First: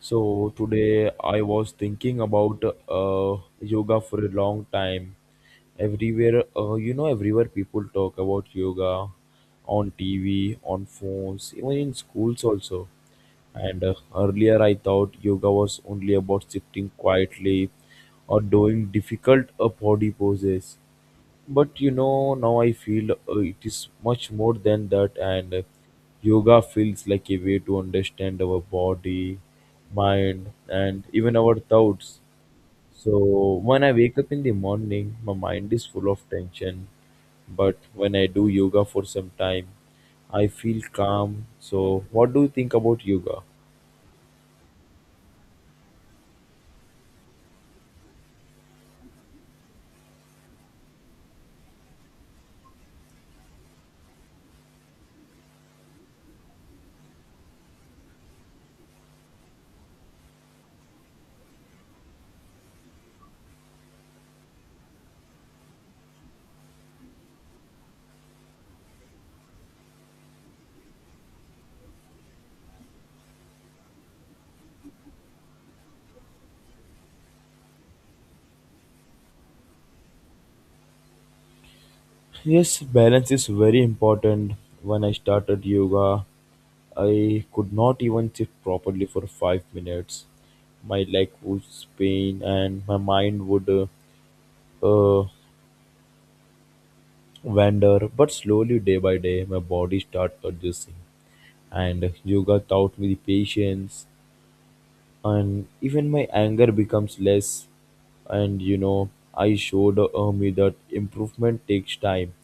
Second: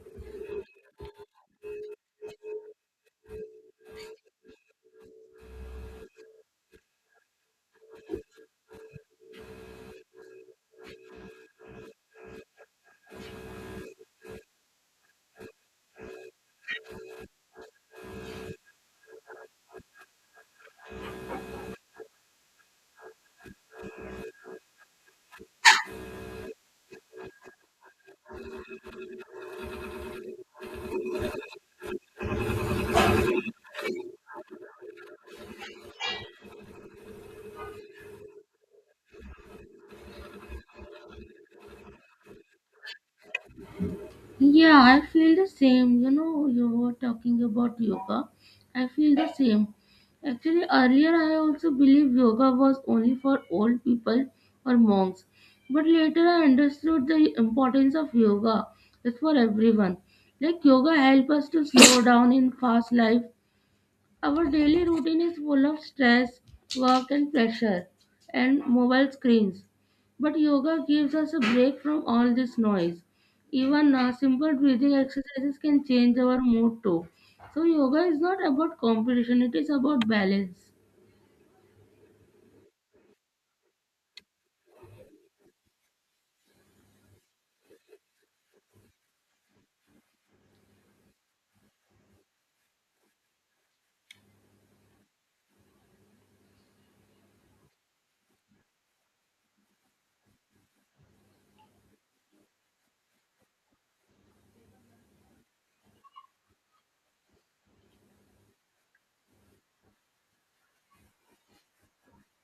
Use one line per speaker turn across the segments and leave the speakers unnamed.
So today I was thinking about yoga for a long time. Everywhere, everywhere people talk about yoga on TV, on phones, even in schools also. And earlier I thought yoga was only about sitting quietly or doing difficult body poses. But you know, now I feel it is much more than that, and yoga feels like a way to understand our body, mind, and even our thoughts. So when I wake up in the morning, my mind is full of tension, but when I do yoga for some time, I feel calm. So, what do you think about yoga?
Yeah, I feel the same. You know, you were talking about yoga. I feel the same. Actually, earlier I also believed yoga was only for old people or monks. But later I understood the importance of yoga. It's for everyone. Like yoga help us to slow down in fast life our daily routine is full of stress, work, and pressure, and mobile screens. But yoga gives us a break from all this noise. Even simple breathing exercises can change our mood too. So, yoga is not about competition, it is about balance.
Yes, balance is very important. When I started yoga, I could not even sit properly for 5 minutes. My leg would pain and my mind would uh, uh, wander. But slowly, day by day, my body started adjusting. And yoga taught me the patience, and even my anger becomes less. And you know, I showed me that improvement takes time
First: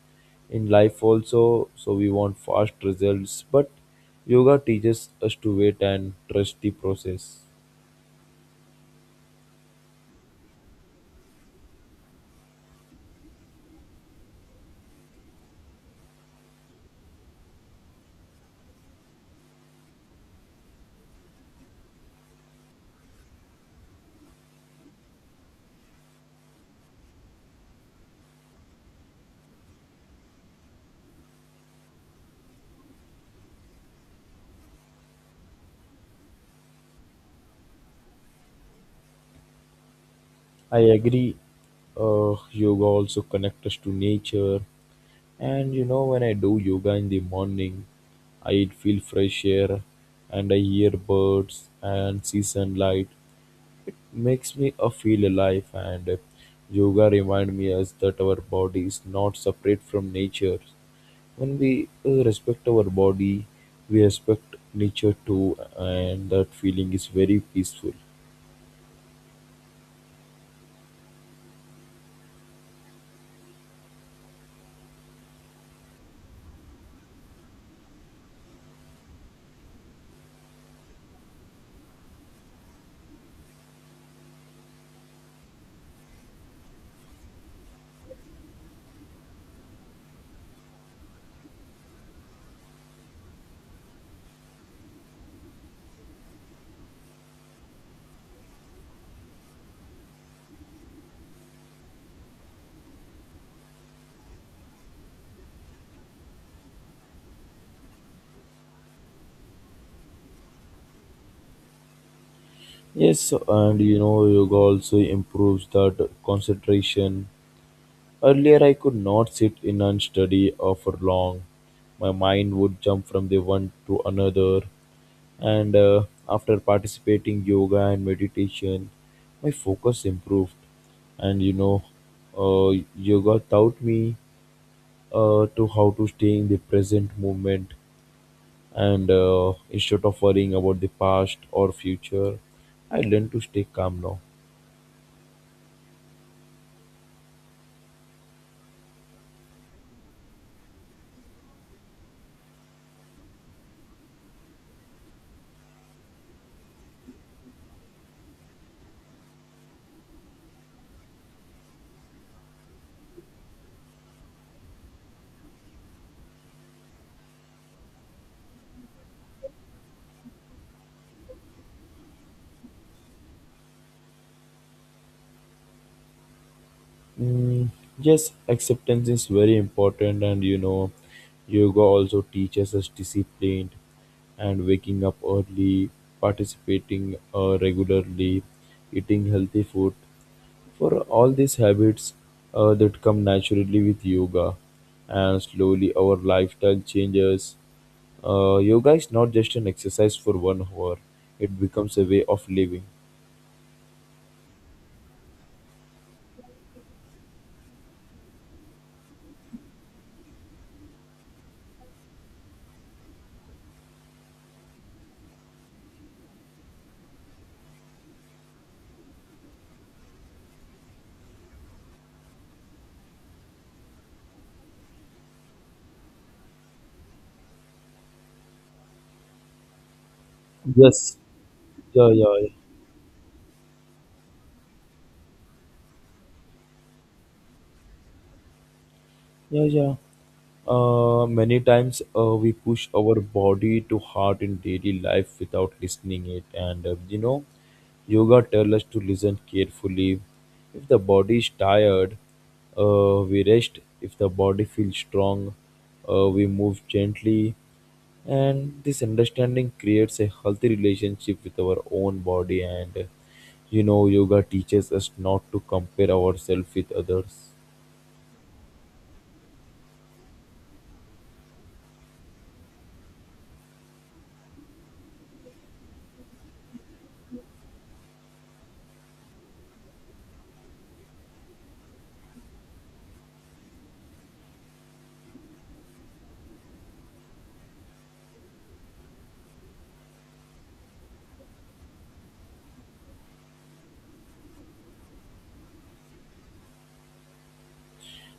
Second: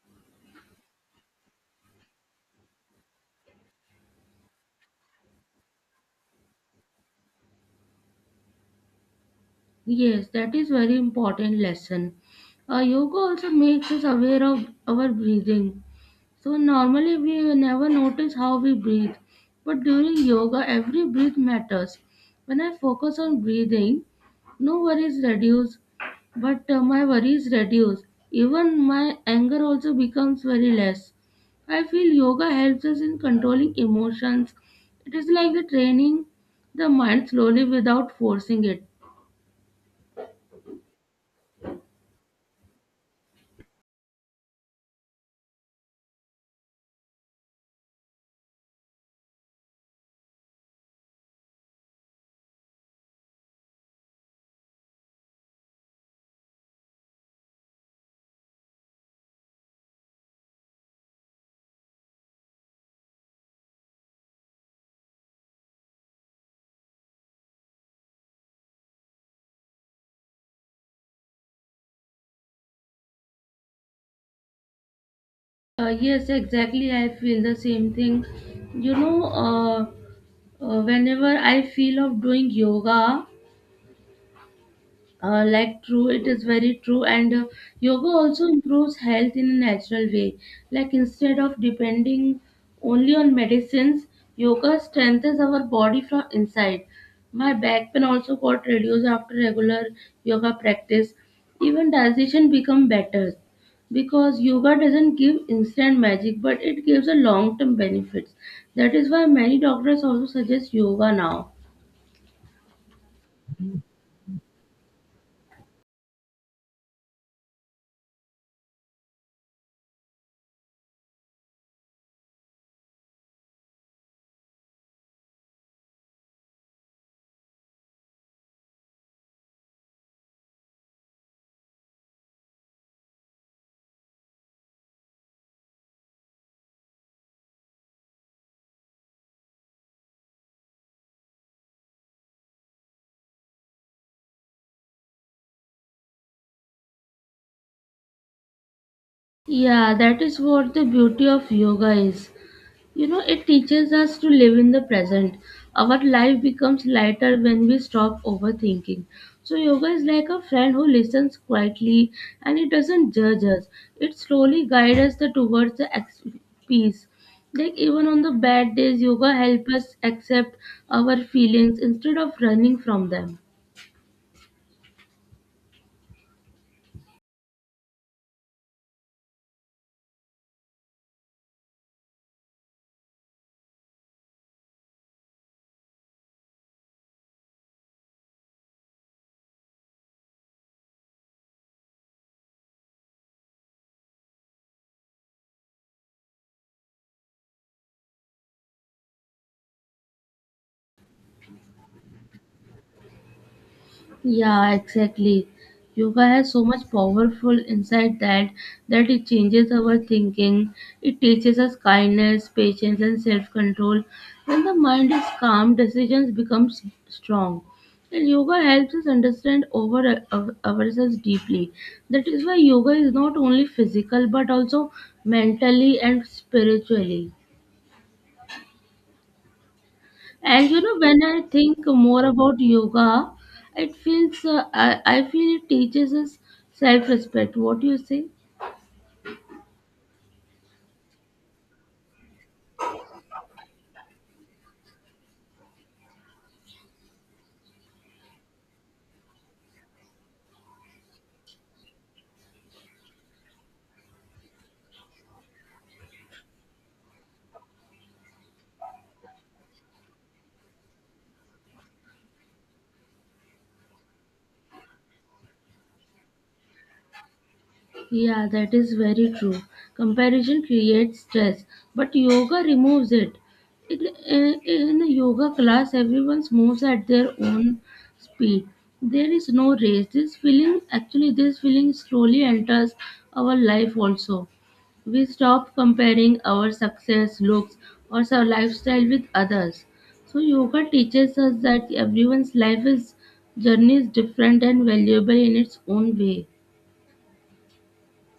in life also, so we want fast results, but yoga teaches us to wait and trust the process.
Yes, that is very important lesson. Yoga also makes us aware of our breathing. So normally we never notice how we breathe, but during yoga every breath matters. When I focus on breathing, no worries reduce, but my worries reduce. Even my anger also becomes very less. I feel yoga helps us in controlling emotions. It is like the training the mind slowly without forcing it.
I agree. Yoga also connects us to nature. And you know, when I do yoga in the morning, I feel fresh air and I hear birds and see sunlight. Makes me feel alive. And yoga reminds me us that our body is not separate from nature. When we respect our body, we respect nature too. And that feeling is very peaceful.
Yes, exactly. I feel the same thing. You know, uh, Whenever I feel of doing yoga, like true, it is very true. And yoga also improves health in a natural way. Like instead of depending only on medicines, yoga strengthens our body from inside. My back pain also got reduced after regular yoga practice. Even digestion become better because yoga doesn't give instant magic, but it gives a long-term benefits. That is why many doctors also suggest yoga now.
Yes, and you know, yoga also improves that concentration. Earlier, I could not sit in and study for long. My mind would jump from the one to another, and after participating yoga and meditation, my focus improved. And yoga taught me to how to stay in the present moment, and instead of worrying about the past or future, I learned to stay calm now.
Yeah, that is what the beauty of yoga is. You know, it teaches us to live in the present. Our life becomes lighter when we stop overthinking. So, yoga is like a friend who listens quietly and it doesn't judge us. It slowly guides us towards the peace. Like, even on the bad days, yoga helps us accept our feelings instead of running from them.
Mm, yes, acceptance is very important, and you know, yoga also teaches us discipline and waking up early, participating regularly, eating healthy food. For all these habits that come naturally with yoga, and slowly our lifestyle changes. Yoga is not just an exercise for 1 hour; it becomes a way of living.
Yeah, exactly. Yoga has so much powerful insight that it changes our thinking. It teaches us kindness, patience, and self-control. When the mind is calm, decisions become strong. And yoga helps us understand over ourselves deeply. That is why yoga is not only physical but also mentally and spiritually. And you know,
Yes.
when I think
Yeah.
more
Yeah.
about yoga, it feels I feel it teaches us self-respect. What do you say?
Yeah, yeah. Many times we push our body to heart in daily life without listening it, and yoga tells us to listen carefully. If the body is tired, we rest. If the body feels strong, we move gently, and this understanding creates a healthy relationship with our own body. And you know, yoga teaches us not to compare ourselves with others.
Yeah, that is very true. Comparison creates stress, but yoga removes it. It in a yoga class, everyone moves at their own speed. There is no race. This feeling, actually, this feeling slowly enters our life also. We stop comparing our success, looks, or our lifestyle with others. So yoga teaches us that everyone's life is journey is different and valuable in its own way.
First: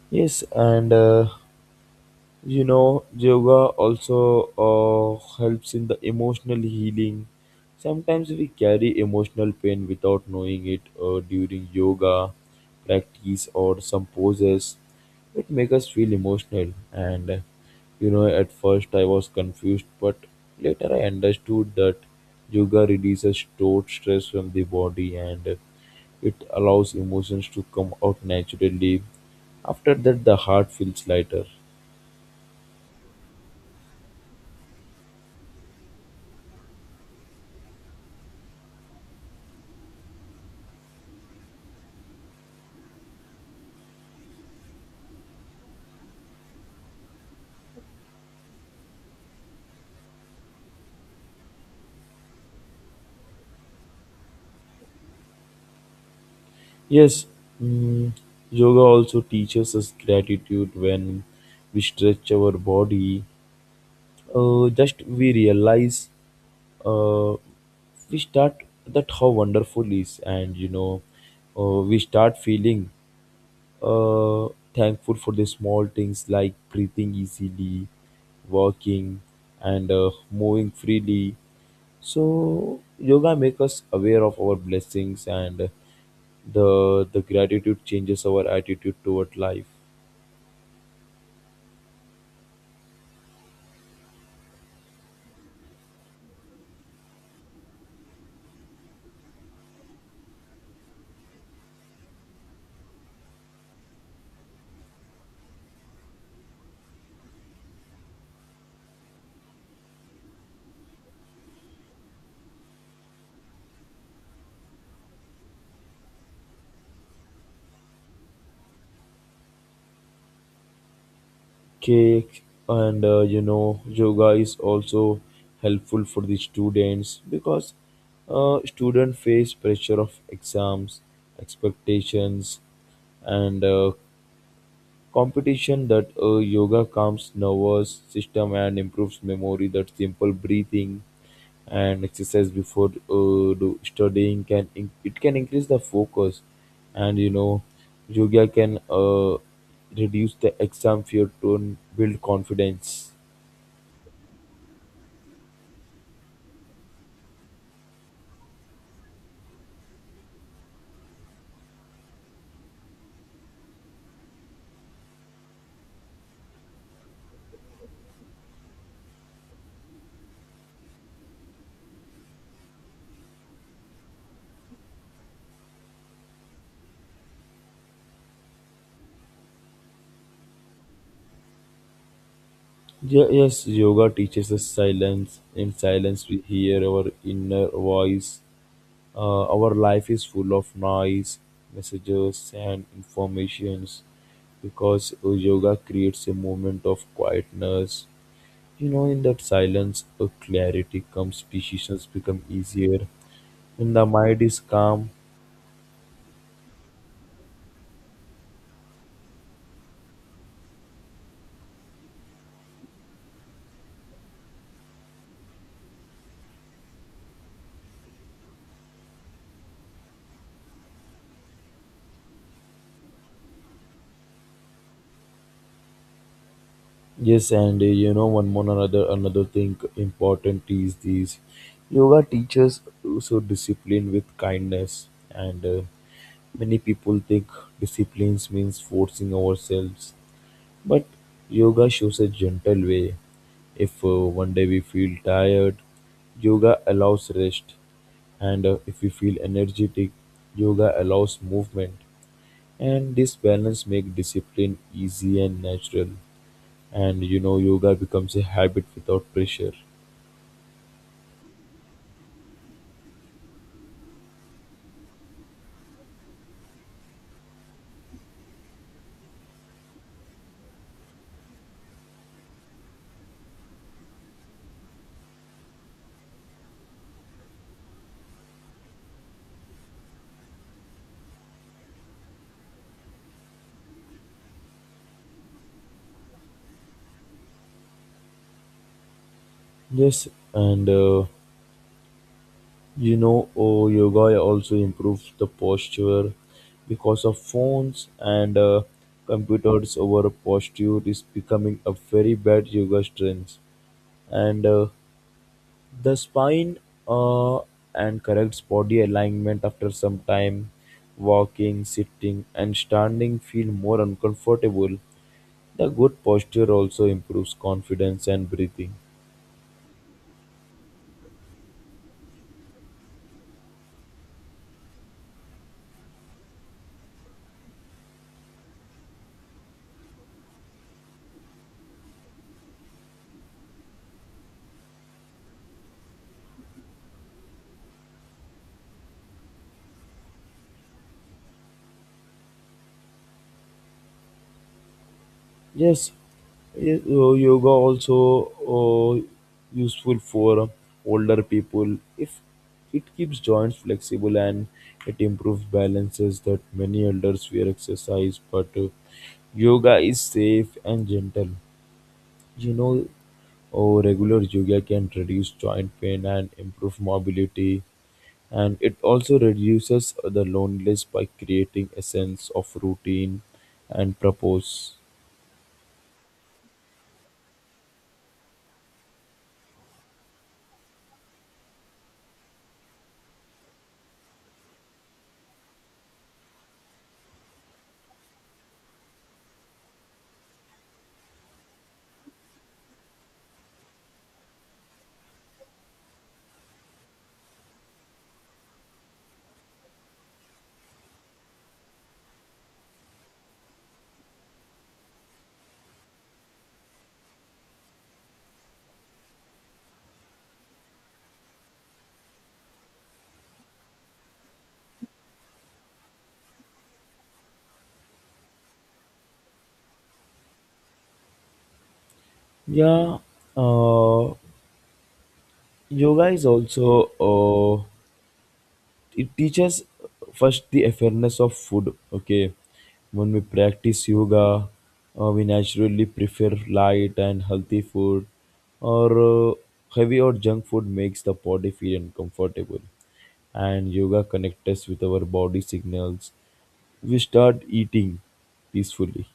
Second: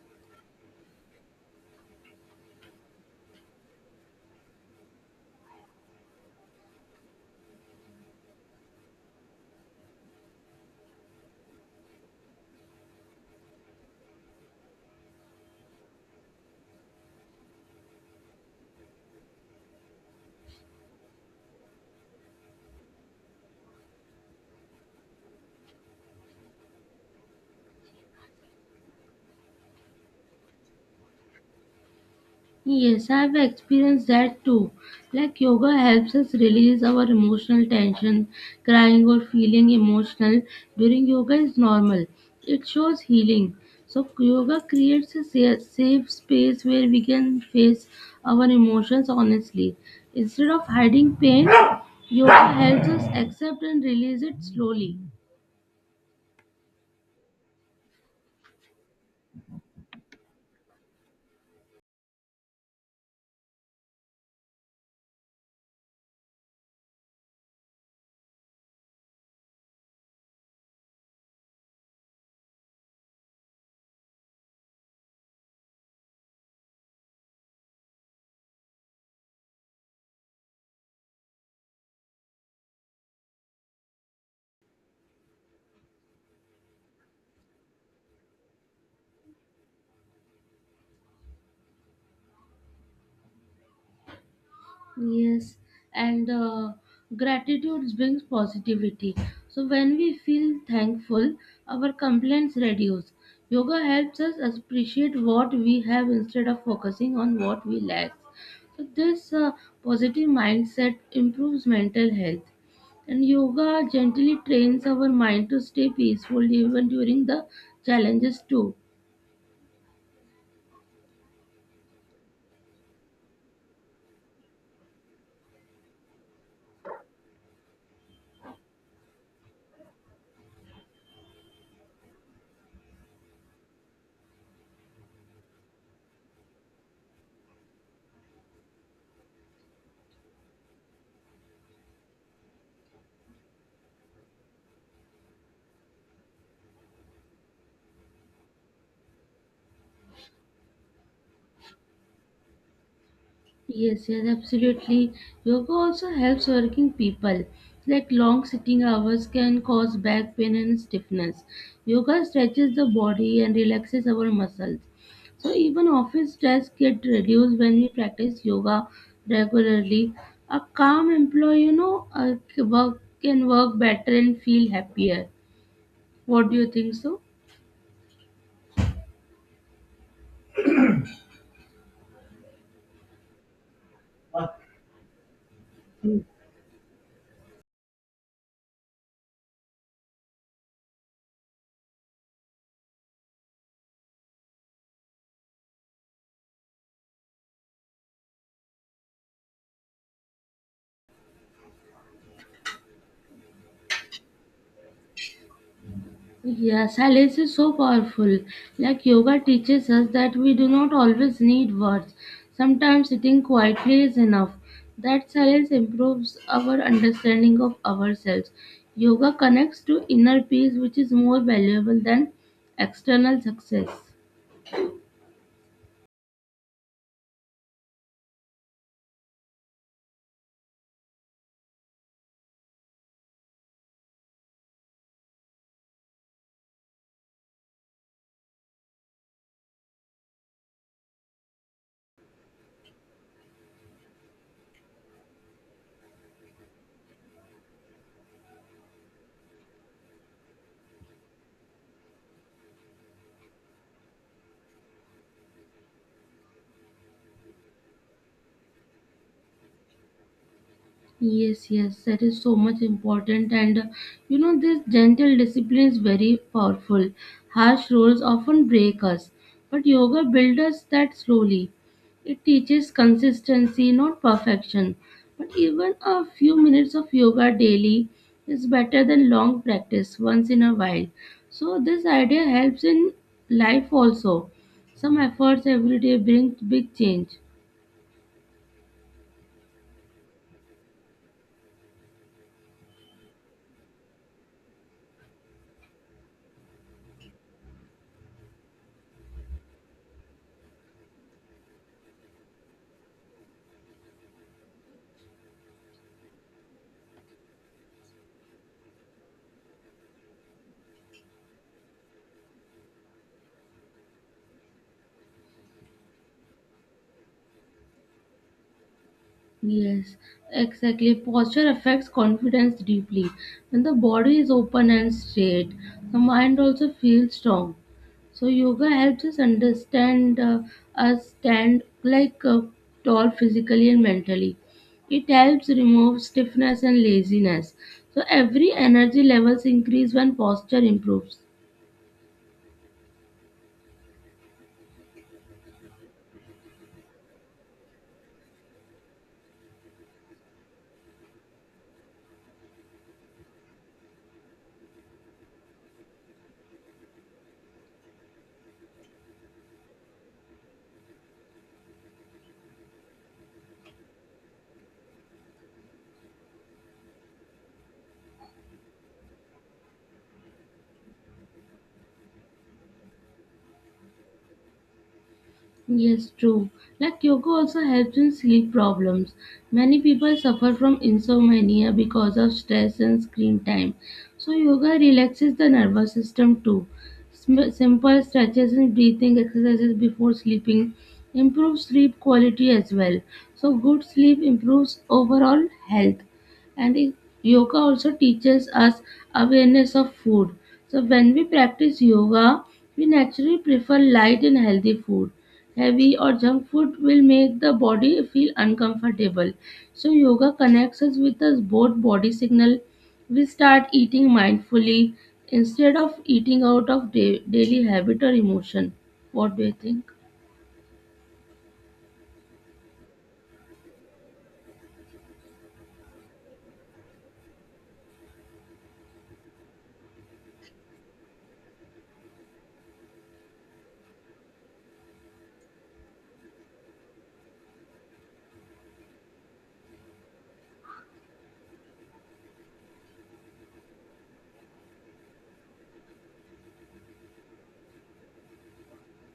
Yes, and you know, yoga also helps in the emotional healing. Sometimes we carry emotional pain without knowing it during yoga practice or some poses. It makes us feel emotional, and you know, at first I was confused, but later I understood that yoga releases stored stress from the body, and it allows emotions to come out naturally. After that, the heart feels lighter.
Yes, I've experienced that too. Like yoga helps us release our emotional tension, crying or feeling emotional during yoga is normal. It shows healing. So yoga creates a safe space where we can face our emotions honestly. Instead of hiding pain, yoga helps us accept and release it slowly.
Yes, mm, yoga also teaches us gratitude when we stretch our body. Just we realize, uh, we start that how wonderful is, and we start feeling uh, thankful for the small things like breathing easily, walking, and moving freely. So yoga makes us aware of our blessings, and the gratitude changes our attitude toward life.
Yes, and gratitude brings positivity. So when we feel thankful, our complaints reduce. Yoga helps us appreciate what we have instead of focusing on what we lack. So this positive mindset improves mental health. And yoga gently trains our mind to stay peaceful even during the challenges too.
Cake. And you know, yoga is also helpful for the students because students face pressure of exams, expectations, and competition. That yoga calms nervous system and improves memory, that simple breathing and exercise before do studying it can increase the focus. And you know, yoga can reduce the exam fear to build confidence.
Yes, yes, absolutely. Yoga also helps working people. Like long sitting hours can cause back pain and stiffness. Yoga stretches the body and relaxes our muscles. So even office stress get reduced when we practice yoga regularly. A calm employee, you know, work can work better and feel happier. What do you think so?
Yeah, yes, yoga teaches us silence. In silence we hear our inner voice. Our life is full of noise, messages, and informations, because yoga creates a moment of quietness. You know, in that silence, a clarity comes, decisions become easier. When the mind is calm,
Yeah, silence is so powerful. Like yoga teaches us that we do not always need words. Sometimes sitting quietly is enough. That silence improves our understanding of ourselves. Yoga connects to inner peace, which is more valuable than external success.
yes, and you know, one more another thing important is this: yoga teaches also discipline with kindness, and many people think disciplines means forcing ourselves. But yoga shows a gentle way. If one day we feel tired, yoga allows rest. And if we feel energetic, yoga allows movement. And this balance makes discipline easy and natural. And you know, yoga becomes a habit without pressure.
Yes, yes, that is so much important. And you know, this gentle discipline is very powerful. Harsh rules often break us, but yoga builds us that slowly. It teaches consistency, not perfection. But even a few minutes of yoga daily is better than long practice once in a while. So, this idea helps in life also. Some efforts every day bring big change.
Yes, and you know, oh, yoga also improves the posture because of phones and computers. Over posture is becoming a very bad yoga trend. And the spine uh, and corrects body alignment. After some time, walking, sitting, and standing feel more uncomfortable. The good posture also improves confidence and breathing.
Yes, exactly. Posture affects confidence deeply. When the body is open and straight, the mind also feels strong. So yoga helps us understand us stand like tall physically and mentally. It helps remove stiffness and laziness. So every energy levels increase when posture improves.
Yes, yoga also uh, useful for older people if it keeps joints flexible and it improves balances, that many elders fear exercise. But yoga is safe and gentle. You know, oh, regular yoga can reduce joint pain and improve mobility, and it also reduces the loneliness by creating a sense of routine and purpose.
Yes, true. Like yoga also helps in sleep problems. Many people suffer from insomnia because of stress and screen time. So, yoga relaxes the nervous system too. Simple stretches and breathing exercises before sleeping improve sleep quality as well. So, good sleep improves overall health. And it- Yoga also teaches us awareness of food. So, when we practice yoga, we naturally prefer light and healthy food heavy or junk food will make the body feel uncomfortable. So yoga connects us with us both body signal. We start eating mindfully instead of eating out of daily habit or emotion. What do you think?
Yeah, uh, yoga is also it teaches first the awareness of food. Okay, when we practice yoga, we naturally prefer light and healthy food, or heavy or junk food makes the body feel uncomfortable. And yoga connects us with our body signals. We start eating peacefully.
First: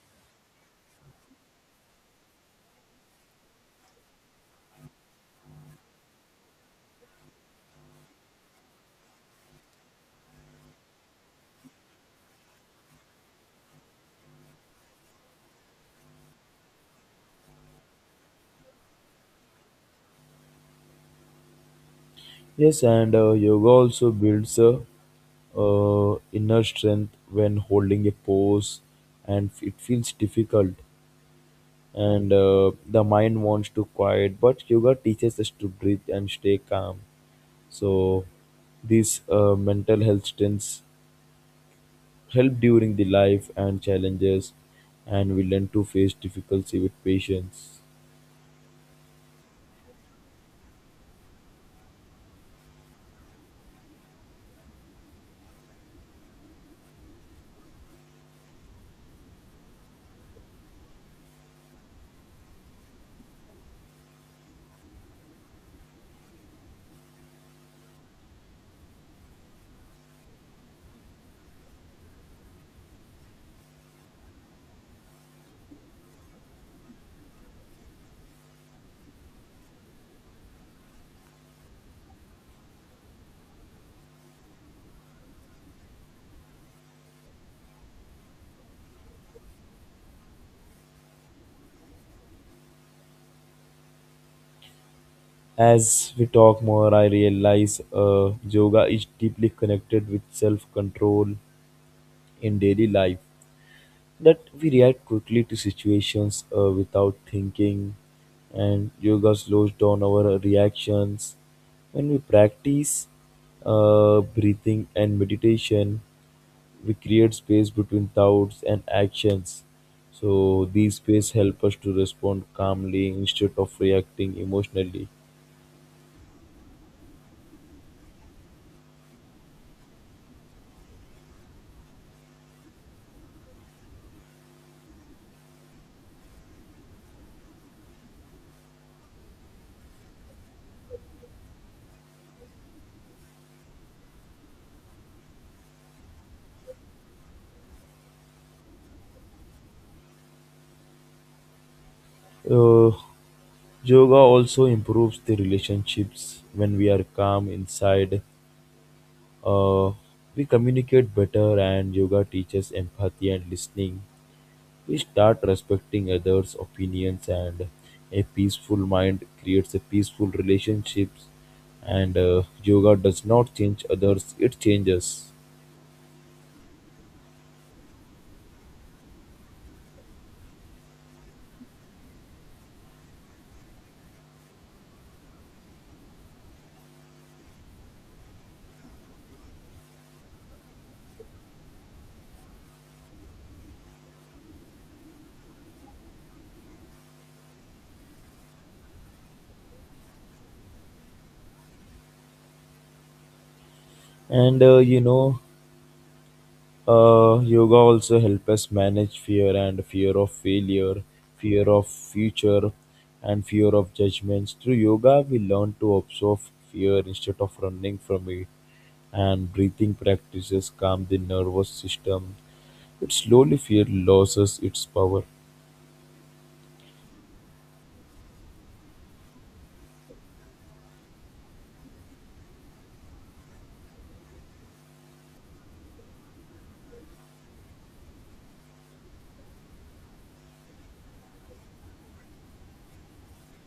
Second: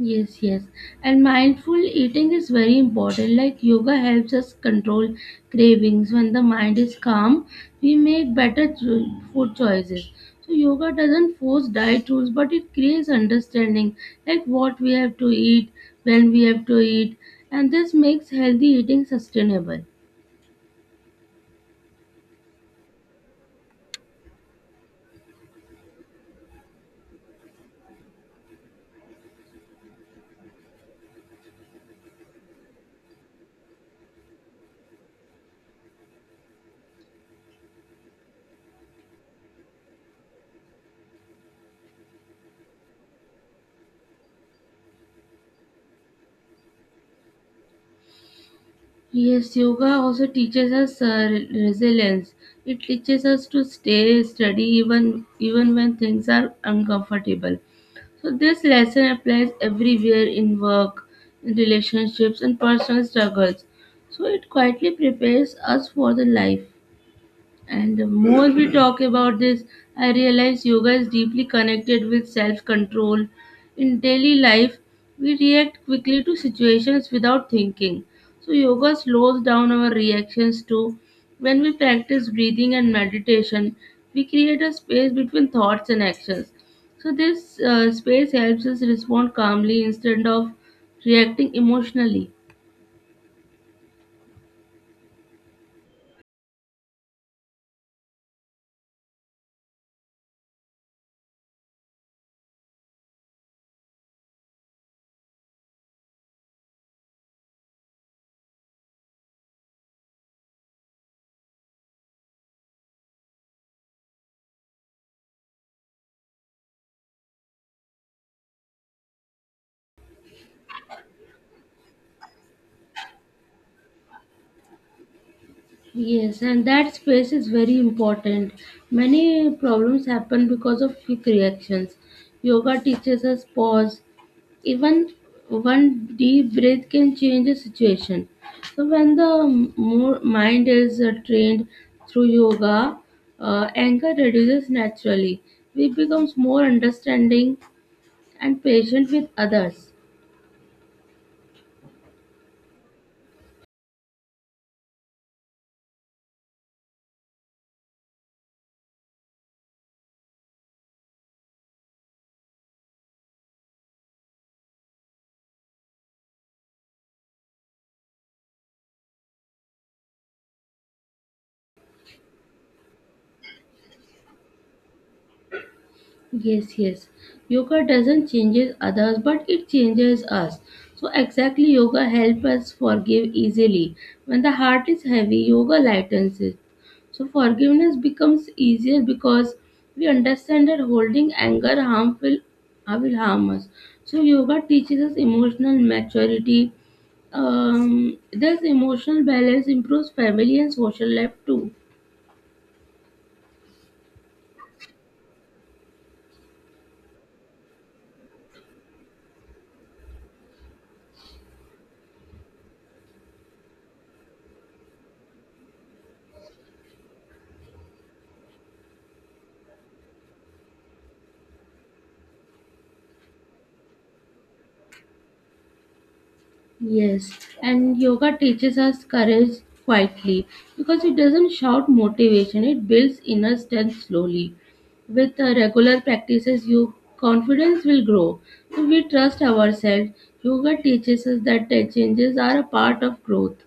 Yes, yes. And mindful eating is very important. Like yoga helps us control cravings. When the mind is calm, we make better food choices. So yoga doesn't force diet rules, but it creates understanding, like what we have to eat, when we have to eat, and this makes healthy eating sustainable.
Yes, and yoga also builds inner strength when holding a pose, and it feels difficult. And the mind wants to quiet, but yoga teaches us to breathe and stay calm. So, these mental health strengths help during the life and challenges, and we learn to face difficulty with patience.
Yes, yoga also teaches us resilience. It teaches us to stay steady even when things are uncomfortable. So, this lesson applies everywhere in work, in relationships, and personal struggles. So, it quietly prepares us for the life. And the more we talk about this, I realize yoga is deeply connected with self control. In daily life, we react quickly to situations without thinking. So, yoga slows down our reactions too. When we practice breathing and meditation, we create a space between thoughts and actions. So, this space helps us respond calmly instead of reacting emotionally.
As we talk more, I realize yoga is deeply connected with self control in daily life, that we react quickly to situations without thinking, and yoga slows down our reactions. When we practice breathing and meditation, we create space between thoughts and actions, so these space help us to respond calmly instead of reacting emotionally.
Yes, and that space is very important. Many problems happen because of quick reactions. Yoga teaches us pause. Even one deep breath can change a situation. So, when the more mind is trained through yoga, anger reduces naturally. We becomes more understanding and patient with others.
uh, Yoga also improves the relationships. When we are calm inside, uh, we communicate better, and yoga teaches empathy and listening. We start respecting others opinions, and a peaceful mind creates a peaceful relationships. And yoga does not change others, it changes.
Yes, yes. Yoga doesn't changes others, but it changes us. So exactly, yoga helps us forgive easily. When the heart is heavy, yoga lightens it. So forgiveness becomes easier because we understand that holding anger harmful will harm us. So yoga teaches us emotional maturity. Thus, emotional balance improves family and social life too.
And yoga also helps us manage fear and fear of failure, fear of future, and fear of judgments. Through yoga we learn to observe fear instead of running from it, and breathing practices calm the nervous system. It slowly fear loses its power.
Yes, and yoga teaches us courage quietly because it doesn't shout motivation, it builds inner strength slowly. With regular practices, your confidence will grow. So we trust ourselves. Yoga teaches us that the changes are a part of growth.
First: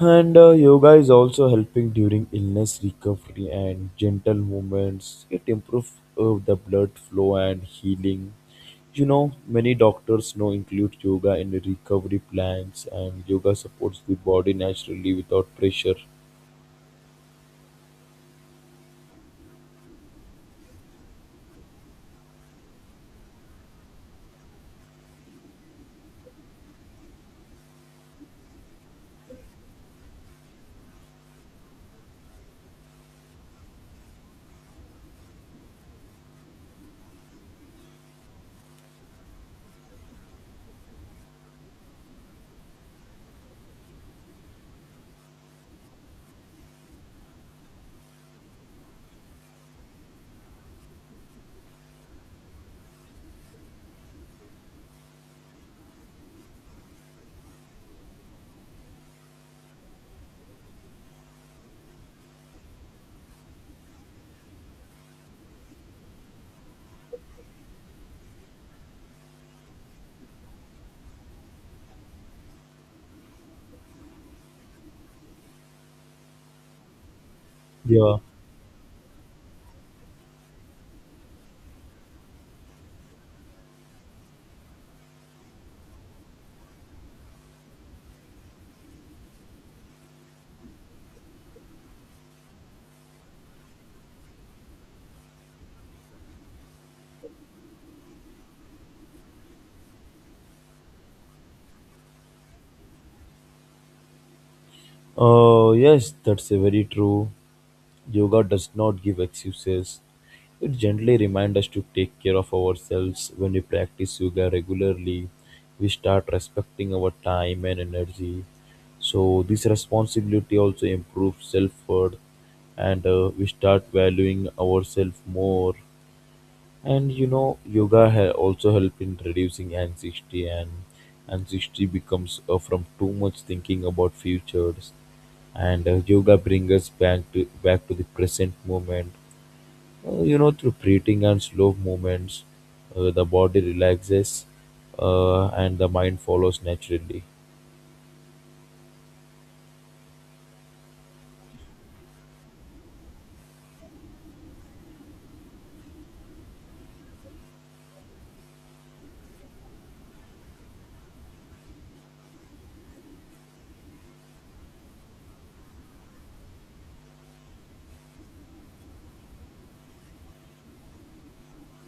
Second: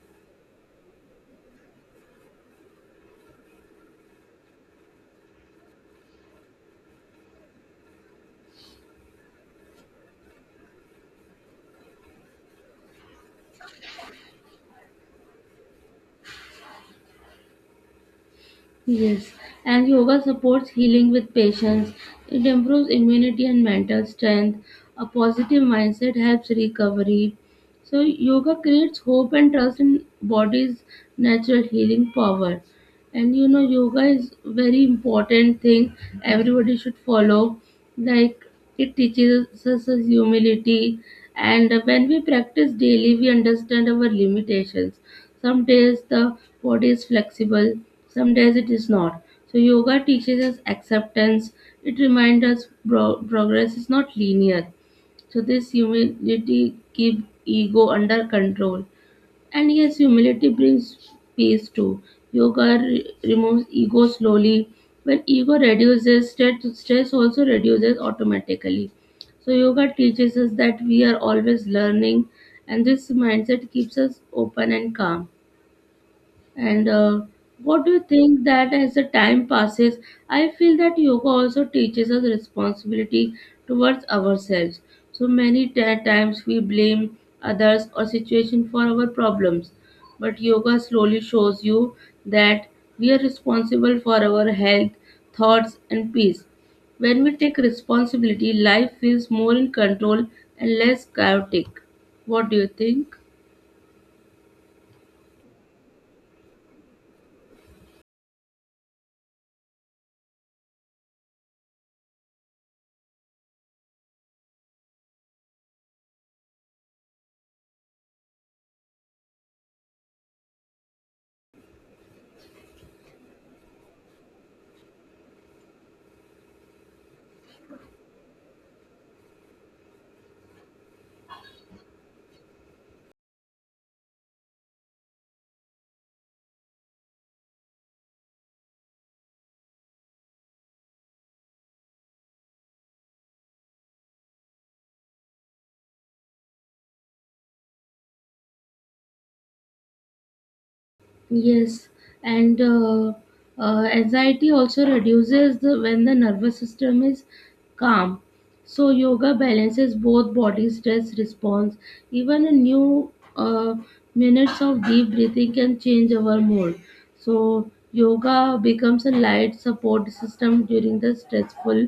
And yoga is also helping during illness recovery and gentle movements. It improves the blood flow and healing. You know, many doctors now include yoga in the recovery plans, and yoga supports the body naturally without pressure.
Yes, and yoga supports healing with patience. It improves immunity and mental strength. A positive mindset helps recovery. So, yoga creates hope and trust in body's natural healing power. And you know, yoga is very important thing everybody should follow. Like it teaches us as humility, and when we practice daily, we understand our limitations some days the body is flexible, some days it is not. So, yoga teaches us acceptance. It reminds us progress is not linear. So, this humility keeps ego under control. And yes, humility brings peace too. Yoga removes ego slowly. When ego reduces, stress also reduces automatically. So, yoga teaches us that we are always learning, and this mindset keeps us open and calm. And what do you
Yeah.
think that as the time passes, I feel that yoga also teaches us responsibility towards ourselves. So many times we blame others or situation for our problems, but yoga slowly shows you that we are responsible for our health, thoughts, and peace. When we take responsibility, life feels more in control and less chaotic. What do you think?
Yes, that's a very true. Yoga does not give excuses. It gently reminds us to take care of ourselves. When we practice yoga regularly, we start respecting our time and energy. So, this responsibility also improves self worth, and we start valuing ourselves more. And you know, also help in reducing anxiety, and anxiety becomes from too much thinking about futures. And yoga brings us back to the present moment. You know, through breathing and slow movements, the body relaxes, and the mind follows naturally.
Yes, and anxiety also reduces the, when the nervous system is calm. So yoga balances both body stress response. Even a new uh, minutes of deep breathing can change our mood. So yoga becomes a light support system during the stressful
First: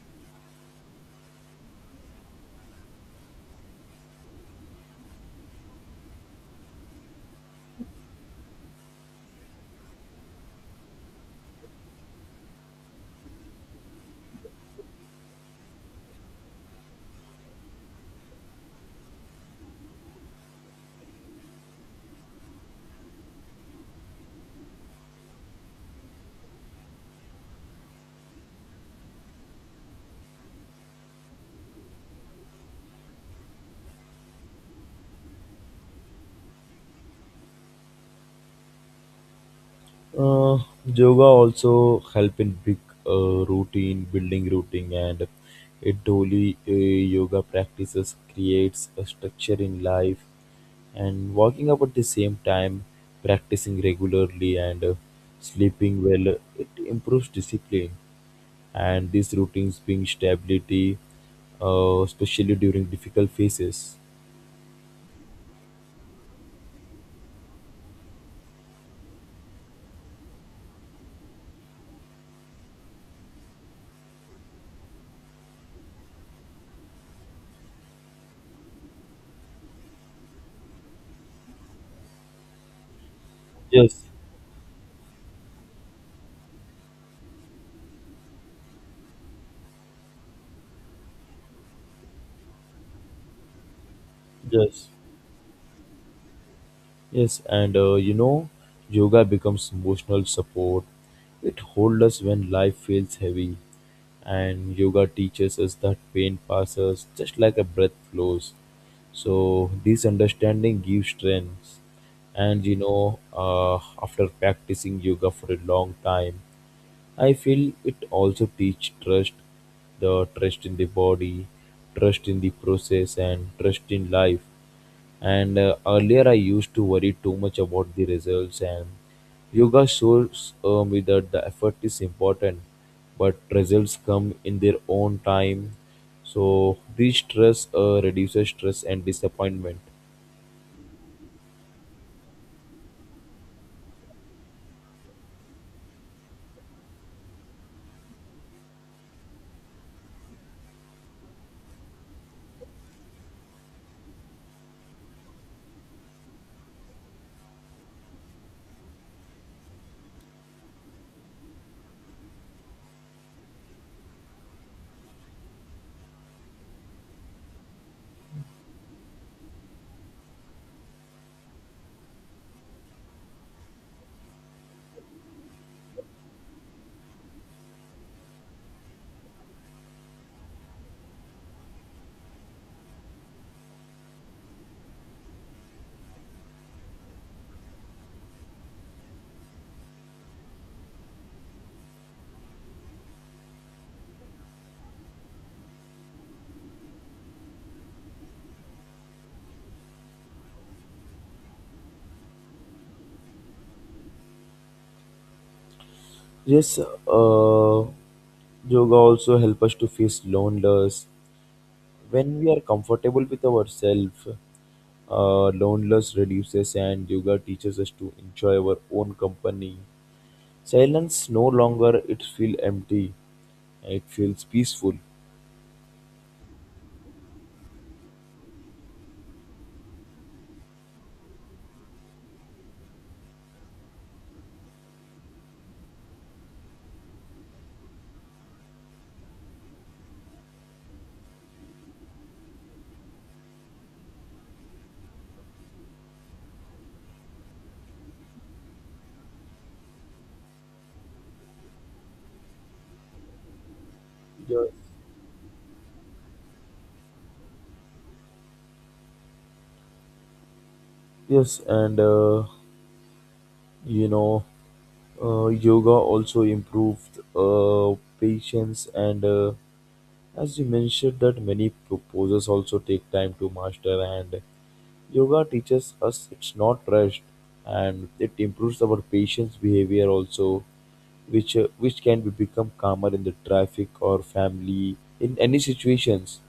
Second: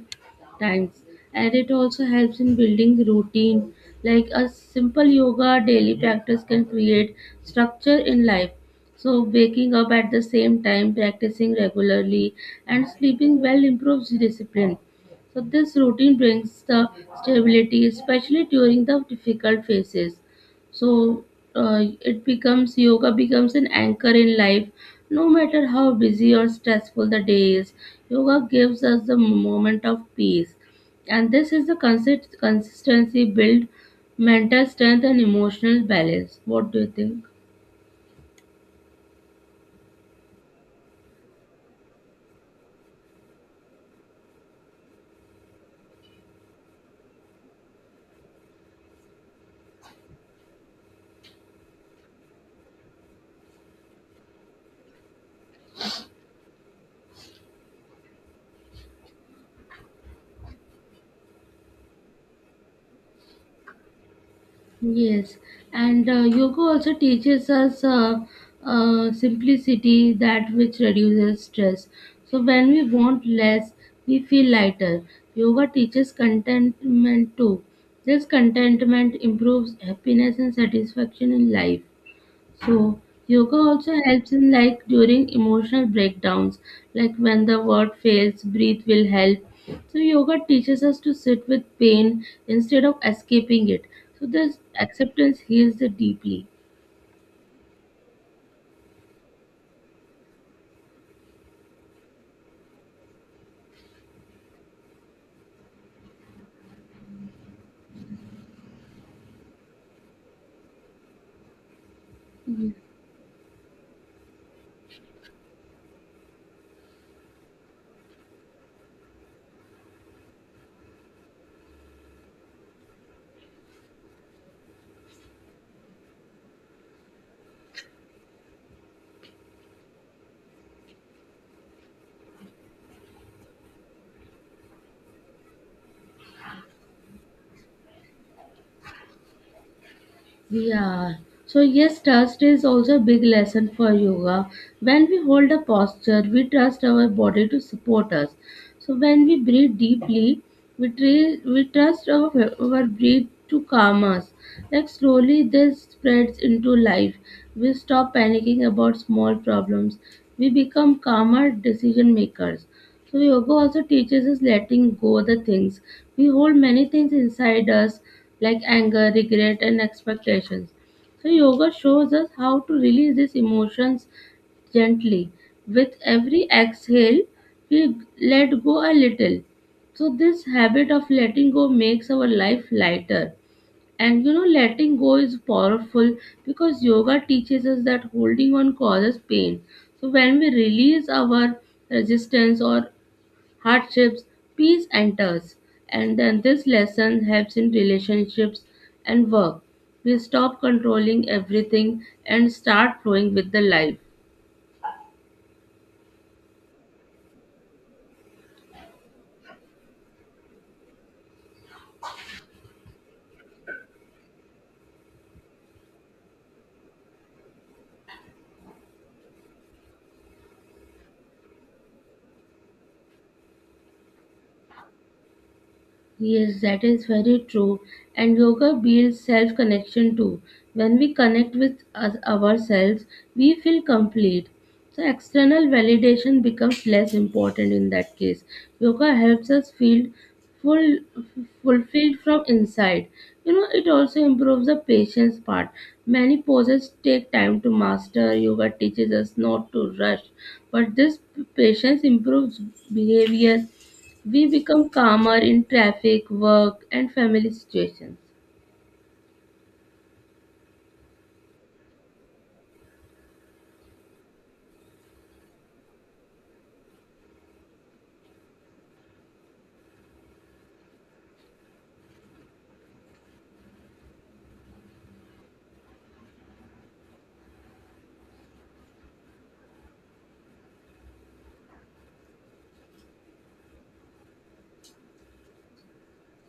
times and it also helps in building routine like a simple yoga daily practice can create structure in life so, waking up at the same time, practicing regularly, and sleeping well improves discipline. So, this routine brings the stability, especially during the difficult phases. So, it becomes yoga becomes an anchor in life. No matter how busy or stressful the day is, yoga gives us the moment of peace. And this is the consistency build mental strength and emotional balance. What do you think?
Uh, Yoga also help in big routine building routine, and a daily yoga practices creates a structure in life, and walking up at the same time, practicing regularly, and sleeping well, it improves discipline. And these routines bring stability, especially during difficult phases.
Yes, and yoga also teaches us simplicity, that which reduces stress. So when we want less, we feel lighter. Yoga teaches contentment too. This contentment improves happiness and satisfaction in life. So, yoga also
Yes,
helps in like during emotional breakdowns, like when the word fails, breathe will help. So, yoga teaches us to sit with pain instead of escaping it. So, this
yes.
acceptance heals it deeply.
Yes, and you know, yoga becomes emotional support. It holds us when life feels heavy, and yoga teaches us that pain passes just like a breath flows. So, this understanding gives strength. And you know, after practicing yoga for a long time, I feel it also teach trust, the trust in the body, trust in the process, and trust in life. And earlier I used to worry too much about the results, and yoga shows me that the effort is important, but results come in their own time. So this stress reduces stress and disappointment.
Yeah. So yes, trust is also a big lesson for yoga. When we hold a posture, we trust our body to support us. So when we breathe deeply, we trust our breath to calm us. Like slowly, this spreads into life. We stop panicking about small problems. We become calmer decision makers. So yoga also teaches us letting go the things. We hold many things inside us like anger, regret and expectations. So yoga shows us how to release these emotions gently. With every exhale, we let go a little. So this habit of letting go makes our life lighter. And you know, letting go is powerful because yoga teaches us that holding on causes pain. So when we release our resistance or hardships, peace enters, and then this lesson helps in relationships and work. We stop controlling everything and start flowing with the life.
Yes, yoga also help us to face loneliness. When we are comfortable with ourselves, loneliness reduces, and yoga teaches us to enjoy our own company. Silence no longer it feel empty. It feels peaceful.
Yes, that is very true. And yoga builds self connection too. When we connect with us, ourselves, we feel complete. So, external validation becomes less important in that case. Yoga helps us feel full, fulfilled from inside. You know, it also improves the patience part. Many poses take time to master. Yoga teaches us not to rush, but this patience improves behavior we become
Yes,
calmer in traffic, work, and family situations.
yes, and you know, yoga also improved patience. And as you mentioned, that many poses also take time to master. And yoga teaches us it's not rushed, and it improves our patience behavior also, which can be become calmer in the traffic or family in any situations.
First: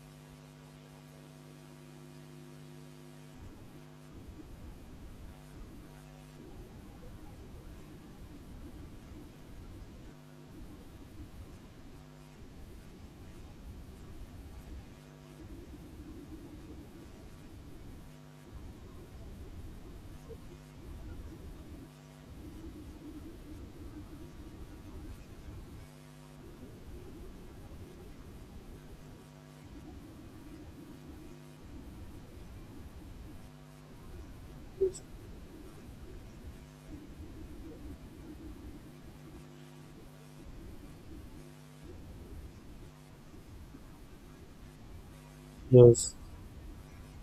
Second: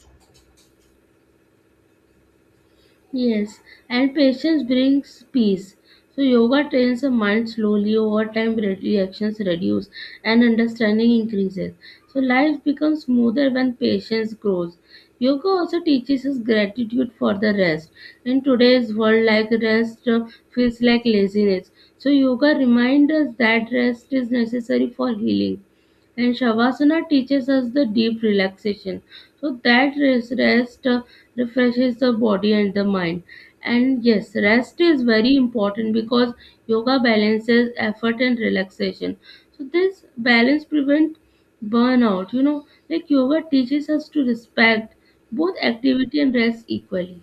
Yes, and patience brings peace. So, yoga trains the mind slowly, over time, reactions reduce and understanding increases. So, life becomes smoother when patience grows. Yoga also teaches us gratitude for the rest. In today's world, like rest feels like laziness. So, yoga reminds us that rest is necessary for healing. And Shavasana teaches us the deep relaxation. So that rest refreshes the body and the mind. And yes, rest is very important because yoga balances effort and relaxation. So this balance prevents burnout. You know, like yoga teaches us to respect both
Yes.
activity and rest equally.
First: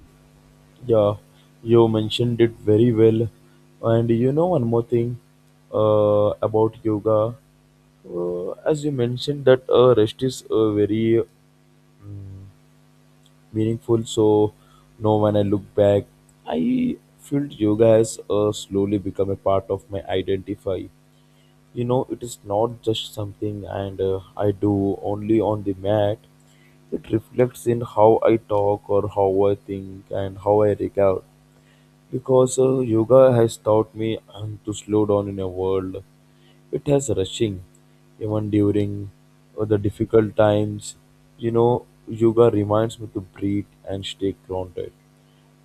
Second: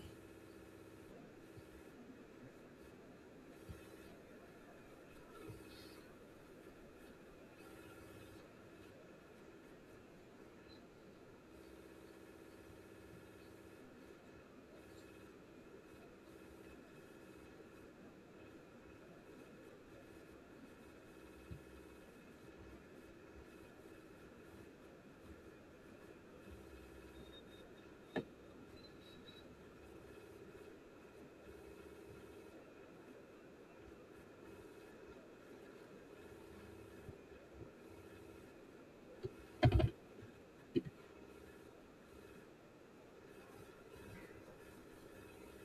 Yeah, you mentioned it very well. And you know, one more thing about yoga. As you mentioned that rest is very meaningful. So now when I look back, I feel yoga has slowly become a part of my identify. You know, it is not just something, and I do only on the mat. It reflects in how I talk or how I think and how I regard. Because yoga has taught me to slow down in a world. It has rushing, even during the difficult times. You know, yoga reminds me to breathe and stay grounded.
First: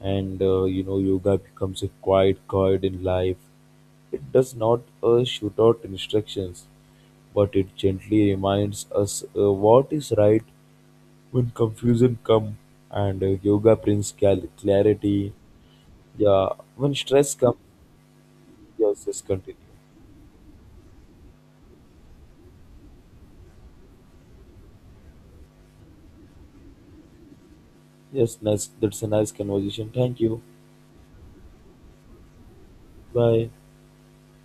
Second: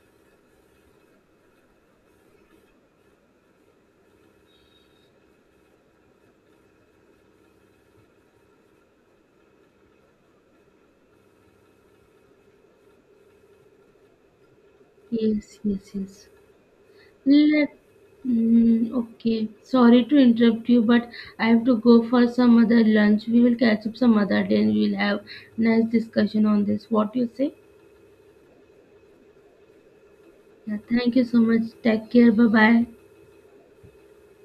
And you know, yoga becomes a quiet guide in life. It does not shoot out instructions, but it gently reminds us what is right when confusion comes. And yoga brings clarity.
Yes, yes, yes.
Yeah, when stress comes.
Let,
Yes, just
okay,
continue.
sorry to interrupt you, but I have to go for some other lunch. We will catch up some other day and we'll have nice discussion on this. What you say?
Yes, nice. That's a nice conversation. Thank you.
Yeah, thank you so much. Take care. Bye bye.
Bye.